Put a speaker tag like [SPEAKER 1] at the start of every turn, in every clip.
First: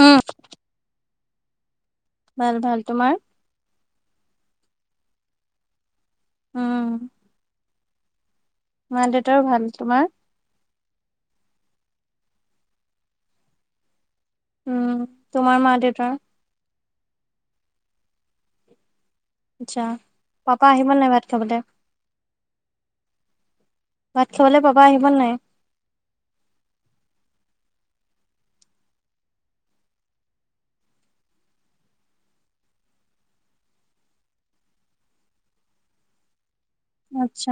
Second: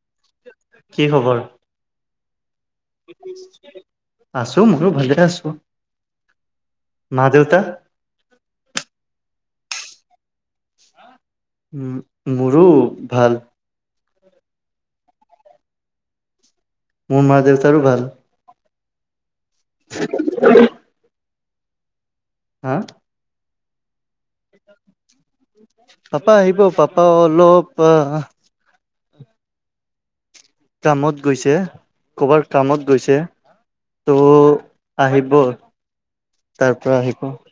[SPEAKER 1] উম,
[SPEAKER 2] কি খবৰ?
[SPEAKER 1] ভাল ভাল। তোমাৰ?
[SPEAKER 2] আছোঁ, ময়ো ভালে আছোঁ।
[SPEAKER 1] উম।
[SPEAKER 2] মা দেউতা?
[SPEAKER 1] মা দেউতাও ভাল। তোমাৰ?
[SPEAKER 2] মোৰো ভাল।
[SPEAKER 1] উম, তোমাৰ মা দেউতাৰ?
[SPEAKER 2] মোৰ মা দেউতাৰো ভাল।
[SPEAKER 1] আচ্ছা। পাপা আহিব নাই ভাত খাবলে?
[SPEAKER 2] হা?
[SPEAKER 1] ভাত খাবলৈ পাবা আহিব নে নাই?
[SPEAKER 2] পাপা আহিব, পাপা অলপ আ কামত গৈছে, ক'বাৰ কামত গৈছে ত' আহিব। তাৰপৰা আহিব
[SPEAKER 1] আচ্ছা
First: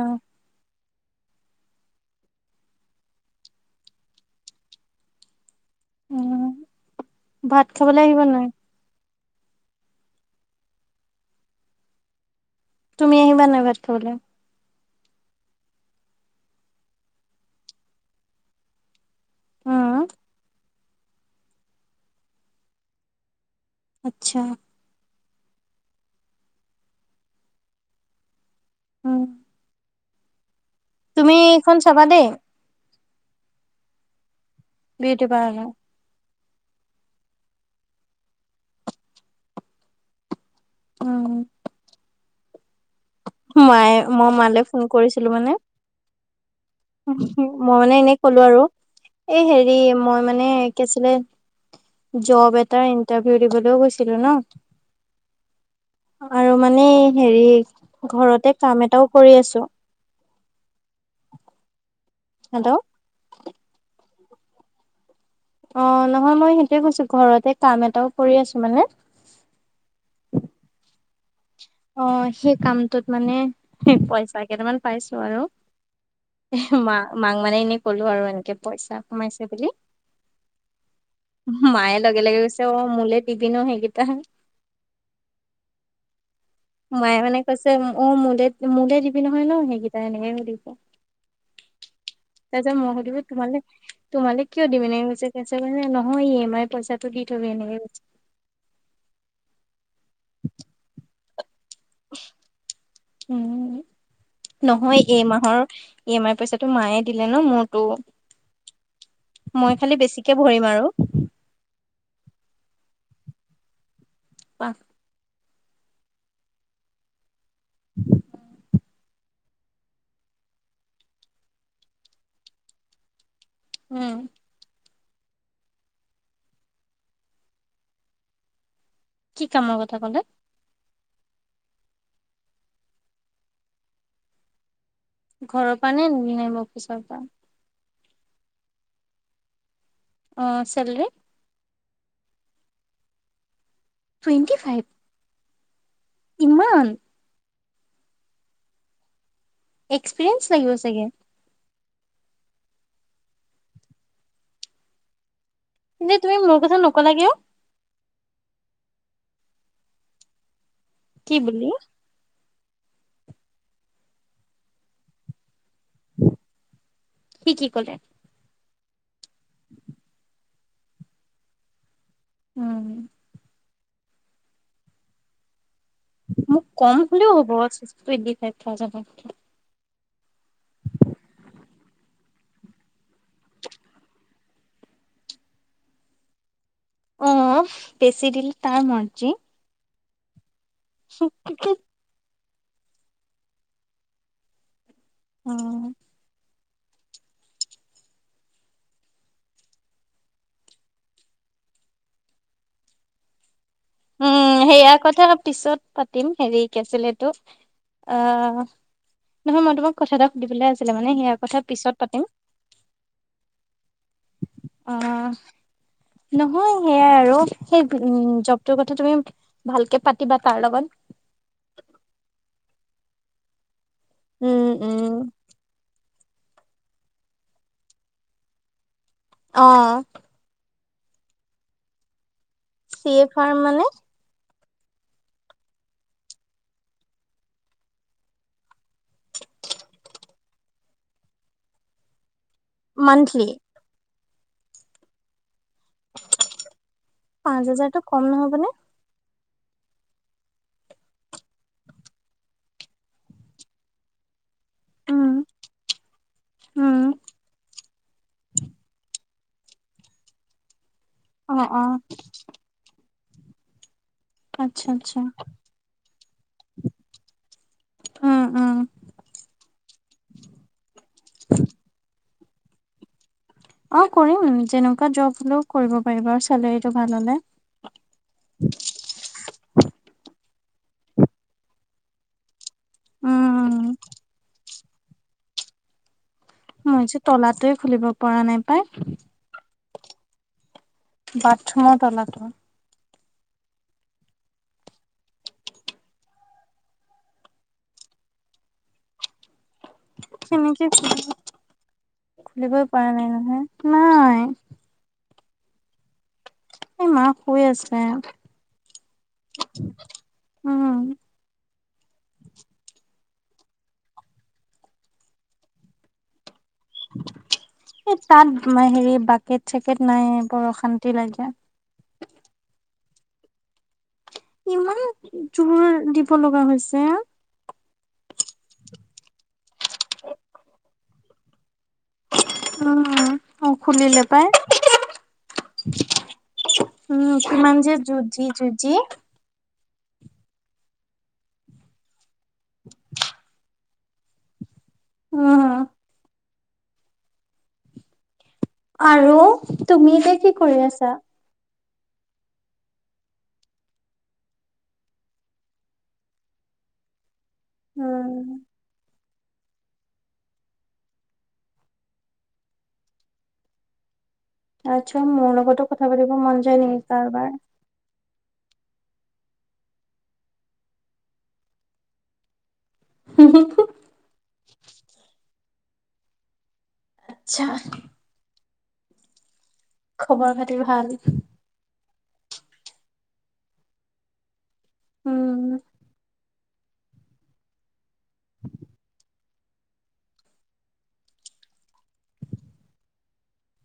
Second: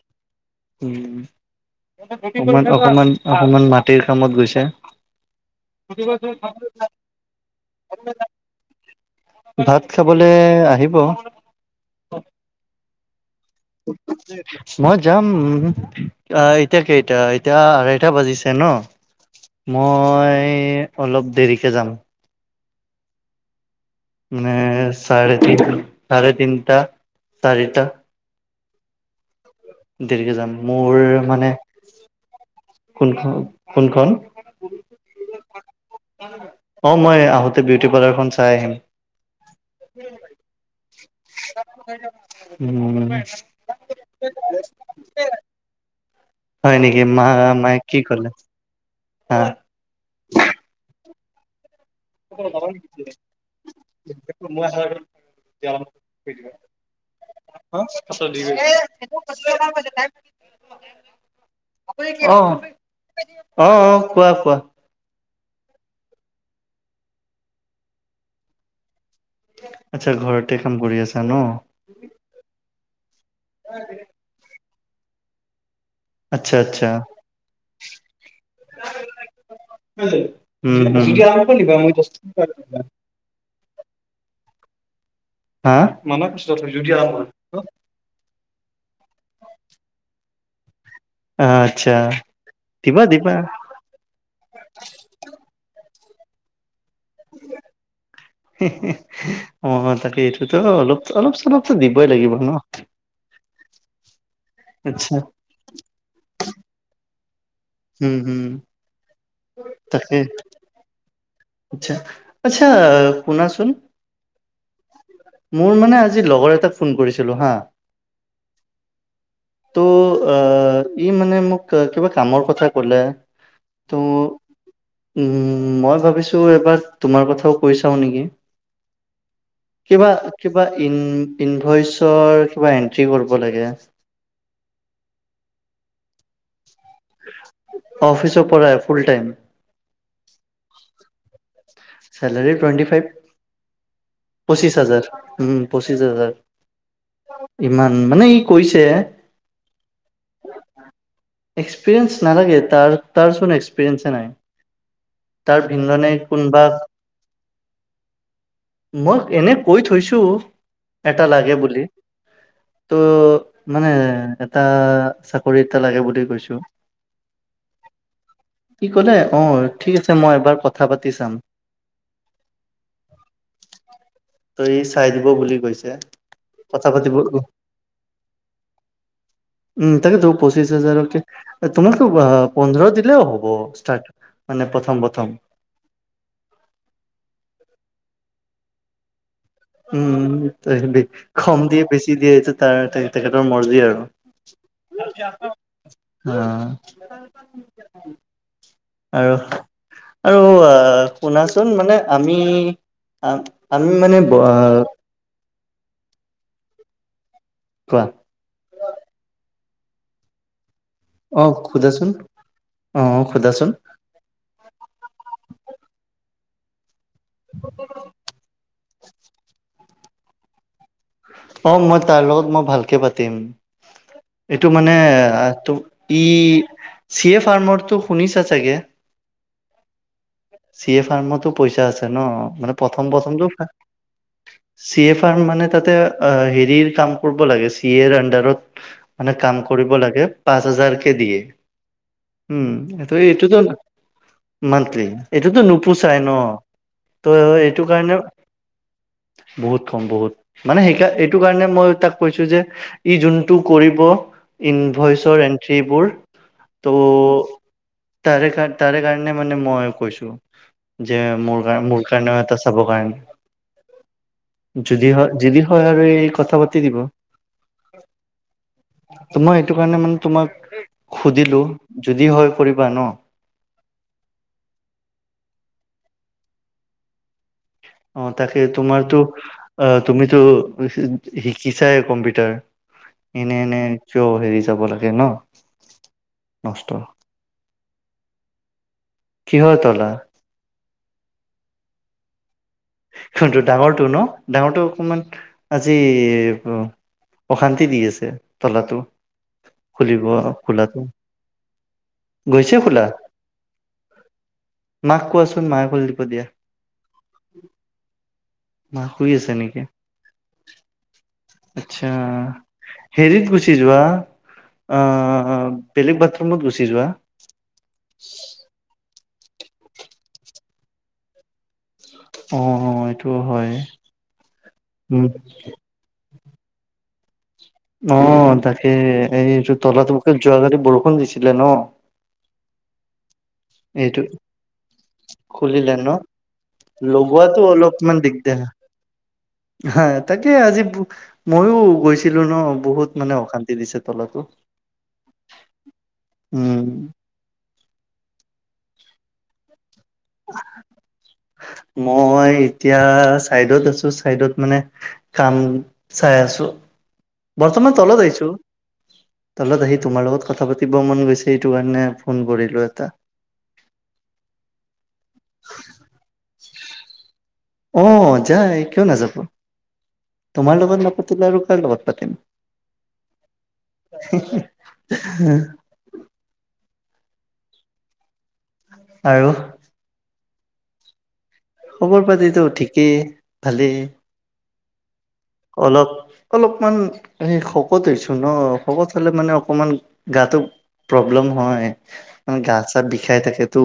[SPEAKER 2] উম। অকমান, অকমান অকমান মাটিৰ কামত গৈছে।
[SPEAKER 1] উম, ভাত খাবলে আহিব নাই?
[SPEAKER 2] [unintelligible] ভাত খাবলে আহিব।
[SPEAKER 1] তুমি আহিবা নাই ভাত খাবলে?
[SPEAKER 2] [unintelligible] মই যাম, এতিয়া কেইটা এতিয়া আঢ়াইটা বাজিছে ন'?
[SPEAKER 1] উম,
[SPEAKER 2] মই অলপ দেৰিকে যাম
[SPEAKER 1] আচ্ছা
[SPEAKER 2] মানে চাৰে তিনিটা চাৰে তিনিটা চাৰিটা
[SPEAKER 1] উম
[SPEAKER 2] দীঘজাম
[SPEAKER 1] তুমি এইখন চাবা দেই
[SPEAKER 2] কোনখন কোনখন
[SPEAKER 1] বউটি পাৰ্লাৰ
[SPEAKER 2] অ মই আহোঁতে বিউটি পাৰ্লাৰখন চাই আহিম
[SPEAKER 1] উম
[SPEAKER 2] উম
[SPEAKER 1] মায়ে মই মালে ফোন কৰিছিলো মানে
[SPEAKER 2] হয় নেকি মা
[SPEAKER 1] মই
[SPEAKER 2] মায়ে
[SPEAKER 1] মানে
[SPEAKER 2] কি
[SPEAKER 1] এনে
[SPEAKER 2] ক'লে
[SPEAKER 1] কলো আৰু
[SPEAKER 2] হা
[SPEAKER 1] এই হেৰি হেৰি মই মানে কি আছিলে জব এটা ইণ্টাৰভিউ দিবলৈও গৈছিলো ন আৰু মানে হেৰি ঘৰতে কাম এটাও কৰি আছো
[SPEAKER 2] অ
[SPEAKER 1] হেল্ল'
[SPEAKER 2] অ অ কোৱা কোৱা
[SPEAKER 1] অ নহয় মই সেইটোয়ে কৈছো ঘৰতে কাম এটাও কৰি আছো মানে
[SPEAKER 2] আচ্ছা ঘৰতে কাম কৰি আছা ন
[SPEAKER 1] অ সেই কামটোত মানে পইচা কেইটামান পাইছো আৰু
[SPEAKER 2] আচ্ছা আচ্ছা
[SPEAKER 1] মা মাং মানে এনেই ক'লো আৰু এনেকে পইচা কমাইছে বুলি
[SPEAKER 2] া
[SPEAKER 1] ভিিন হেকটা
[SPEAKER 2] হা মান কছ য
[SPEAKER 1] মায়ে মানে কৈছে অ মোলে মোলে দিবি নহয় ন সেইকেইটা এনেকে সুধিব
[SPEAKER 2] অ আচ্ছা দিবা
[SPEAKER 1] সুধিলো
[SPEAKER 2] দিবা
[SPEAKER 1] তোমালে তোমালে কিয় দিবি এনেকে গৈছে কৈছে মানে নহয় ই এম আইৰ পইচাটো দি থবি এনেকে গৈ
[SPEAKER 2] অ তাকে এইটোতো অলপ অলপ অলপো দিবই লাগিব ন
[SPEAKER 1] উ নহয়
[SPEAKER 2] আচ্ছা
[SPEAKER 1] এই মাহৰ ই এম আই পইচাটো মায়ে দিলে ন মোৰ
[SPEAKER 2] উম হম
[SPEAKER 1] মই খালি
[SPEAKER 2] তাকে
[SPEAKER 1] বেছিকে ভৰিম আৰু
[SPEAKER 2] আচ্ছা আচ্ছা কুনা আচোন
[SPEAKER 1] পথ
[SPEAKER 2] মোৰ মানে আজি লগৰ এটাক ফোন কৰিছিলো হা
[SPEAKER 1] [inaudible]
[SPEAKER 2] ত' আহ ই মানে মোক কিবা কামৰ কথা কলে ত'
[SPEAKER 1] উম
[SPEAKER 2] উম মই ভাবিছো এবাৰ তোমাৰ কথাও কৈ চাও নেকি
[SPEAKER 1] কি কামৰ কথা
[SPEAKER 2] কিবা
[SPEAKER 1] ক'লে
[SPEAKER 2] কিবা ইন ইনভইচৰ কিবা এন্ট্ৰি কৰিব লাগে
[SPEAKER 1] ঘৰৰ পৰা নে নিম অফিচৰ পৰা
[SPEAKER 2] অফিচ ও পৰ ফুল টাইম
[SPEAKER 1] অঁ চেলী
[SPEAKER 2] চালাৰী টুৱেণ্টি ফাইভ
[SPEAKER 1] টুৱেন্টি
[SPEAKER 2] পঁচিছ
[SPEAKER 1] ফাইভ
[SPEAKER 2] হাজাৰ উ পঁচিছ হাজাৰ
[SPEAKER 1] ইমান
[SPEAKER 2] ইমান মানে ই কৈছে
[SPEAKER 1] এক্সপিৰিয়েঞ্চ লাগিব চাগে
[SPEAKER 2] এক্সপিৰিেস নালাগে ত তাৰচোন এক্সপিৰিেন্ে নাই তাৰ ভিনদনে
[SPEAKER 1] ন্তু তুমি মোৰ
[SPEAKER 2] কোনোবা
[SPEAKER 1] কথা নকলা কে
[SPEAKER 2] মই এনে কৈ থৈছো এটা লাগে বুলি তো মানে এটা চা চাকৰি এটা লাগে বুলি কৈছো
[SPEAKER 1] সি কি ক'লে
[SPEAKER 2] কি কলে অ ঠিক আছে মই এবাৰ কথা পাতি চাম
[SPEAKER 1] উম,
[SPEAKER 2] সি চাই দিব বুলি কৈছে।
[SPEAKER 1] মোক
[SPEAKER 2] কথা
[SPEAKER 1] কম
[SPEAKER 2] পাতিব
[SPEAKER 1] হ'লেও হ'ব [inaudible]
[SPEAKER 2] উম, তাকে ত পঁচিশ হাজাৰক তোমালোক পোন্ধৰ দিলেও হ'ব ষ্টাৰ্ট মানে প্ৰথম প্ৰথম।
[SPEAKER 1] অ, বেছি দিলে তাৰ মৰ্জি।
[SPEAKER 2] উম, কম দিয়ে বেছি দিয়ে এইটো তাৰ তেখেতৰ মৰ্জি আৰু।
[SPEAKER 1] উম
[SPEAKER 2] আ, আৰু আৰু শুনাচোন মানে আমি আমি মানে আ
[SPEAKER 1] উম সেয়া কথা পিছত পাতিম হেৰি কি আছিলে এইটো।
[SPEAKER 2] কোৱা।
[SPEAKER 1] অ, নহয় মই তোমাক কথা এটা সুধিবলৈ আছিলে মানে সেয়া
[SPEAKER 2] অ
[SPEAKER 1] কথা পিছত
[SPEAKER 2] সোধাচোন
[SPEAKER 1] পাতিম।
[SPEAKER 2] অ সোধাচোন
[SPEAKER 1] অ, নহয় সেইয়াই আৰু সেই উ কথা তুমি ভালকে পাতিবা তাৰ লগত।
[SPEAKER 2] অ, মই তাৰ লগত মই ভালকে পাতিম।
[SPEAKER 1] উম
[SPEAKER 2] এইটো মানে
[SPEAKER 1] উম
[SPEAKER 2] তো ই চে ফাৰ্মৰটো শুনিছা চাগে।
[SPEAKER 1] অ,
[SPEAKER 2] চি এ ফাৰ্মতো পইচা আছে ন, মানে
[SPEAKER 1] চি
[SPEAKER 2] প্ৰথম
[SPEAKER 1] এ
[SPEAKER 2] প্ৰথমটো
[SPEAKER 1] ফাৰ মানে
[SPEAKER 2] চি এফাৰ্ম মানে তাতে হেৰি কাম কৰিব লাগে চি এৰ আনডাৰত। মানে কাম কৰিব লাগে পাঁচ হাজাৰ কে দিয়ে। উম,
[SPEAKER 1] মান্থলি
[SPEAKER 2] এইটোতো মানলি। এইটোতো নোপোচাই ন তো
[SPEAKER 1] পাঁচ
[SPEAKER 2] এইটো
[SPEAKER 1] হাজাৰটো
[SPEAKER 2] কাৰণেও
[SPEAKER 1] কম নহ'বনে?
[SPEAKER 2] বহুত ক, বহুত। মানে সেইকাৰ এইটো কাৰণে মই তাক কৈছো যে ই যোনটো কৰিব।
[SPEAKER 1] উম
[SPEAKER 2] ইনভইচৰ এণ্ট্ৰিবোৰ ত'
[SPEAKER 1] উম
[SPEAKER 2] তাৰে কাৰ তাৰে কাৰণে মানে মই কৈছো যে
[SPEAKER 1] অ'
[SPEAKER 2] মোৰ,
[SPEAKER 1] অ'
[SPEAKER 2] মোৰ কাৰণে এটা চ'ব গাই
[SPEAKER 1] আচ্ছা আচ্ছা।
[SPEAKER 2] যদি হয় আৰু এই কথা পাতি দিব।
[SPEAKER 1] উম উম
[SPEAKER 2] ত মই এইটো কাৰণে মানে তোমাক সুধিলো যদি হয় কৰিবা ন।
[SPEAKER 1] অ, কৰিম যেনেকুৱা জব হলেও কৰিব পাৰিব আৰু চেলেৰিটো ভাল হ'লে।
[SPEAKER 2] অ, তাকে তোমাৰতো অ তুমিতো শিকিছা কম্পিউটাৰ। এনে এনে
[SPEAKER 1] উম
[SPEAKER 2] ক হেৰি যাব লাগে ন। নষ্ট
[SPEAKER 1] মই যে তলাতোয়ে খুলিব পৰা নাই পাই।
[SPEAKER 2] কিহৰ তলা।
[SPEAKER 1] বাথৰুমৰ তলাটো।
[SPEAKER 2] কিন্তু ডাঙৰটো ন, ডাঙৰটো অকমান আজি অশান্তি দি আছে তলাটো খুলিব
[SPEAKER 1] নেকে
[SPEAKER 2] খোলাটো
[SPEAKER 1] খ
[SPEAKER 2] গৈছে
[SPEAKER 1] খুলিবই
[SPEAKER 2] খোলা
[SPEAKER 1] পৰা নাই নহয়, নাই।
[SPEAKER 2] মাক কোৱাচোন মায়ে কল দীপ দিয়া।
[SPEAKER 1] এই মা শুই আছে।
[SPEAKER 2] মা শুই আছে নেকি।
[SPEAKER 1] উম
[SPEAKER 2] আচ্ছা, হেৰিত গুচি যোৱা আহ। বেলেগ বাথৰুমত গুচি যোৱা।
[SPEAKER 1] তোমাৰ হেৰি বাকেট-চাকেত নাই বৰ অশান্তি লাগে।
[SPEAKER 2] অ', এইটোও হয়।
[SPEAKER 1] ইমান
[SPEAKER 2] উম
[SPEAKER 1] জোৰ দিব লগা হৈছে।
[SPEAKER 2] অ', তাকে এই ৰ তলতকে যোৱাকালি বৰষুণ দিছিলে ন।
[SPEAKER 1] অ', অ',
[SPEAKER 2] এইটো
[SPEAKER 1] খুলিলে পাই।
[SPEAKER 2] খুলিলে ন?
[SPEAKER 1] উম
[SPEAKER 2] লগোৱাটো
[SPEAKER 1] কিমান যে
[SPEAKER 2] অলপমান
[SPEAKER 1] যুঁজি
[SPEAKER 2] দিগদাৰ।
[SPEAKER 1] যুঁজি
[SPEAKER 2] হা, তাকে আজি মইও গৈছ ছিলো ন, বহুত মানে অশান্তি দিছে তলাতো।
[SPEAKER 1] উম, হু।
[SPEAKER 2] উম,
[SPEAKER 1] আৰু তুমি এতিয়া কি কৰি আছা?
[SPEAKER 2] মই এতিয়া চাইডত আছোঁ, চাইডত মানে কাম চাই আছোঁ। বৰ্তমান তলত
[SPEAKER 1] উম
[SPEAKER 2] আহিছোঁ। তলত আহি তোমাৰ লগত কথা পাতিব মন গৈছে, এইটো কাৰণে ফোন কৰিলোঁ এটা।
[SPEAKER 1] আচ্ছা, মোৰ লগতো কথা পাতিব মন যায় নেকি কাৰবাৰ।
[SPEAKER 2] অ', যায় কিয় নাযাব। তোমাৰ লগত নাপাতিলে আৰু কাৰ লগত পাতিম।
[SPEAKER 1] [unintelligible]
[SPEAKER 2] [unintelligible]
[SPEAKER 1] [unintelligible]
[SPEAKER 2] আৰু,
[SPEAKER 1] খবৰ খাতি ভাল?
[SPEAKER 2] খবৰ পাতিতো ঠিকেই-ভালেই।
[SPEAKER 1] উম
[SPEAKER 2] অলপ-অলপমান এই শকত হৈছো ন, শকত হ'লে মানে অকমান গাটো প্ৰব্লেম হয়, [unintelligible] গা চা বিষাই থাকেতো।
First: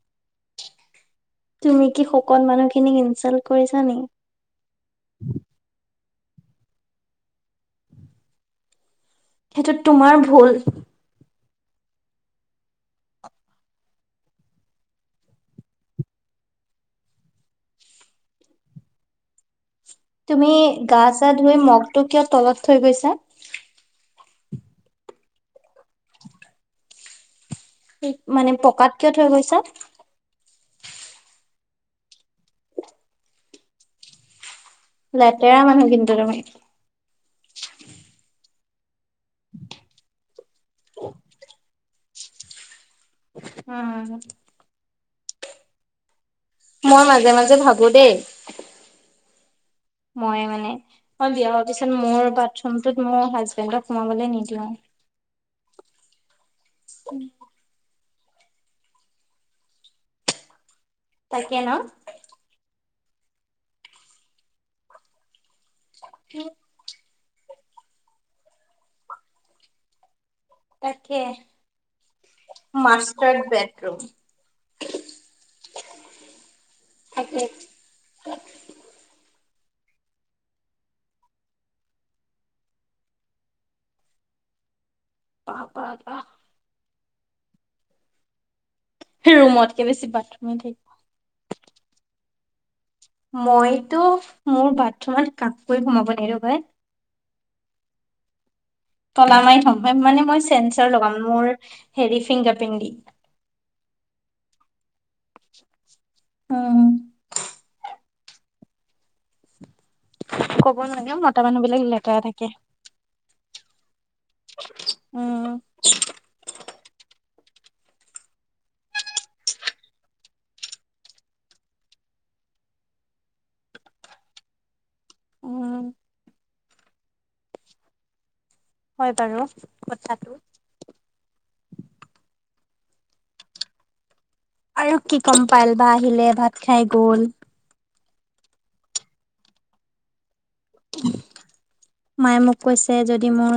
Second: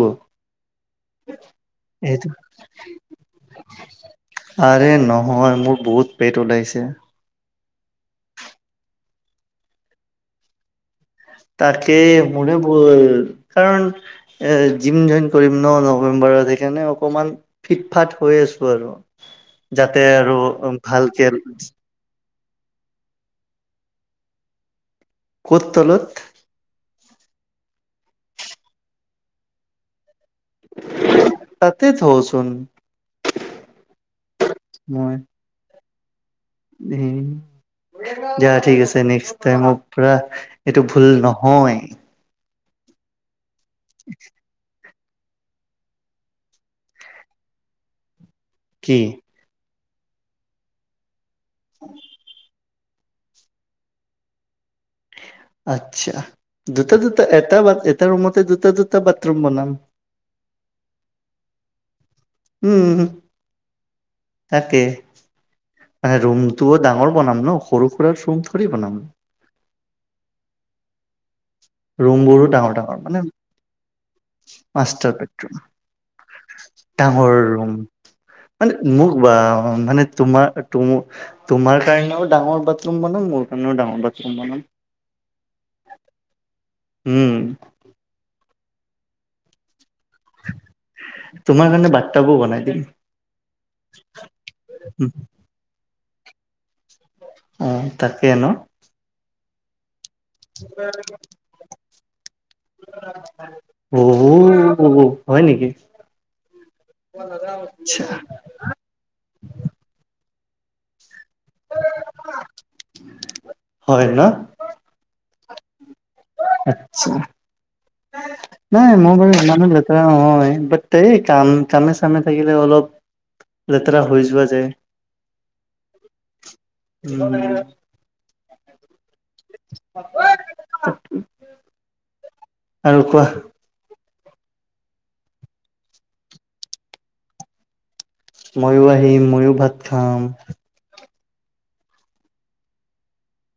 [SPEAKER 1] তুমি কি
[SPEAKER 2] সেইটো
[SPEAKER 1] সকত মানুহখিনিক ইনচাল্ট কৰিছা নেকি?
[SPEAKER 2] আৰে নহয় মোৰ বহুত পেট ওলাইছে।
[SPEAKER 1] সেইটো তোমাৰ ভুল।
[SPEAKER 2] তাকে মোৰে ভুল কাৰণ এ, জিম জইন কৰিম ন নৱেম্বৰত, সেইকাৰণে অকমান ফিট ফাত হৈ আছোঁ আৰু। যাতে আৰু
[SPEAKER 1] তুমি গা চা
[SPEAKER 2] ভালকে
[SPEAKER 1] [inaudible] কিয় তলত থৈ গৈছা?
[SPEAKER 2] ক'ত তলত?
[SPEAKER 1] মানে পকাত কিয় থৈ গৈছা?
[SPEAKER 2] তাতে থওঁচোন।
[SPEAKER 1] লেতেৰা মানুহ কিন্তু তুমি।
[SPEAKER 2] উম, যা ঠিক আছে নেক্স [inaudible] পুৰা এইটো ভুল নহয়।
[SPEAKER 1] উম, মই মাজে-মাজে ভাবো দেই,
[SPEAKER 2] কি?
[SPEAKER 1] মই মানে মই বিয়া হোৱাৰ পিছত মোৰ বাথৰুমটোত, মোৰ হাজবেণ্ডক সোমাবলে নিদিওঁ।
[SPEAKER 2] আটচ্ছা দুটা-দুটা, এটা-এটা ৰুমতে দুটা-দুটা বাথৰুম বনাম।
[SPEAKER 1] তাকে ন'?
[SPEAKER 2] উম, তাকে মানে ৰুমটো ডাঙৰ বনাম ন', সৰু-সুৰা ৰুম থৰি বনাম।
[SPEAKER 1] তাকে।
[SPEAKER 2] ৰুম বোৰো ডাঙৰ-ডাঙৰ মানে
[SPEAKER 1] মাষ্টাৰ্ড বেডৰুম।
[SPEAKER 2] Master bedroom. ডাঙৰ
[SPEAKER 1] তাকে।
[SPEAKER 2] ৰুম। মানে মোক [unintelligible] মানে তোমাৰ [unintelligible] তোমাৰ কাৰণেও ডাঙৰ বাথৰুম বনাম মোৰ কাৰণেও ডাঙৰ বাথৰুম বনাম।
[SPEAKER 1] [inaudible]
[SPEAKER 2] উম।
[SPEAKER 1] ৰুমতকে বেছি বাথৰুমে থিক।
[SPEAKER 2] তোমাৰ কাৰণে বাটতাবো বনাই দিম।
[SPEAKER 1] মইতো মোৰ বাথৰুমত কাকোৱে সোমাব নিদো ভাই।
[SPEAKER 2] উম, তাকে ন'?
[SPEAKER 1] তলা মাৰি থম মানে মই চেঞ্চাৰ লগাম মোৰ হেৰি ফিংগাৰ প্ৰিন্ট দি।
[SPEAKER 2] [unintelligible] [unintelligible] হয় নেকি?
[SPEAKER 1] উম।
[SPEAKER 2] [unintelligible]
[SPEAKER 1] কব নালাগে মতা মানুহ বিলাক লেতেৰা থাকে।
[SPEAKER 2] হয় ন'?
[SPEAKER 1] উম।
[SPEAKER 2] আতছা। নাই মই বাৰু ইমানো লেতেৰা নহয় বাট এই কাম কামে চামে থাকিলে অলপ লেতেৰা হৈ যোৱা যায়,
[SPEAKER 1] উম,
[SPEAKER 2] উম।
[SPEAKER 1] হয় বাৰু। কথাটো।
[SPEAKER 2] আৰু কোৱা
[SPEAKER 1] আৰু কি ক'ম পাল বা আহিলে ভাত খাই গ'ল।
[SPEAKER 2] মইয়ো আহিম ময়ো ভাত খাম।
[SPEAKER 1] মায়ে মোক কৈছে যদি মোৰ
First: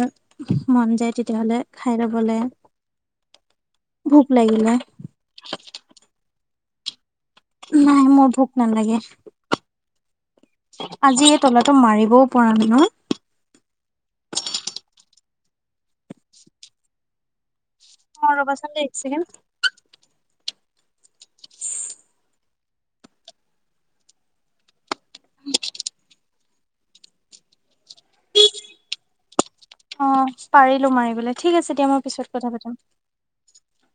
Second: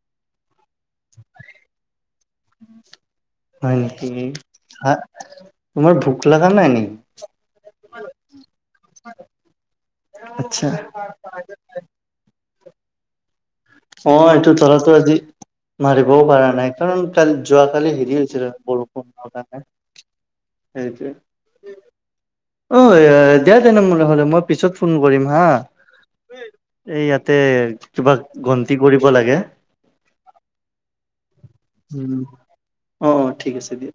[SPEAKER 1] মন যায় তেতিয়াহ'লে খাই ল'বলে।
[SPEAKER 2] হয় নেকি?
[SPEAKER 1] ভোক লাগিলে,
[SPEAKER 2] তোমাৰ ভোক লাগা নাই নি?
[SPEAKER 1] নাই মোৰ ভোক নালাগে,
[SPEAKER 2] আচ্ছা,
[SPEAKER 1] আজি এই তলাটো মাৰিবও পৰা ন
[SPEAKER 2] অ', এইটো তলাটো আজি মাৰিবও পৰা নাই। কাৰণ কাল যোৱাকালি হেৰি
[SPEAKER 1] অ',
[SPEAKER 2] হৈছিলে
[SPEAKER 1] ৰ'বাচোন দেই এক ছেকেণ্ড,
[SPEAKER 2] বৰষুণৰ কাৰণে। সেইটোৱে ঐ দিয়া তেনে [unintelligible] পিছত ফোন কৰিম হা এই ইয়াতে কিবা গনতি কৰিব লাগে।
[SPEAKER 1] অ', পাৰিলো মাৰিবলে ঠিক আছে দিয়া মই
[SPEAKER 2] উম,
[SPEAKER 1] পিছত কথা পাতিম।
[SPEAKER 2] অ', ঠিক আছে দিয়া।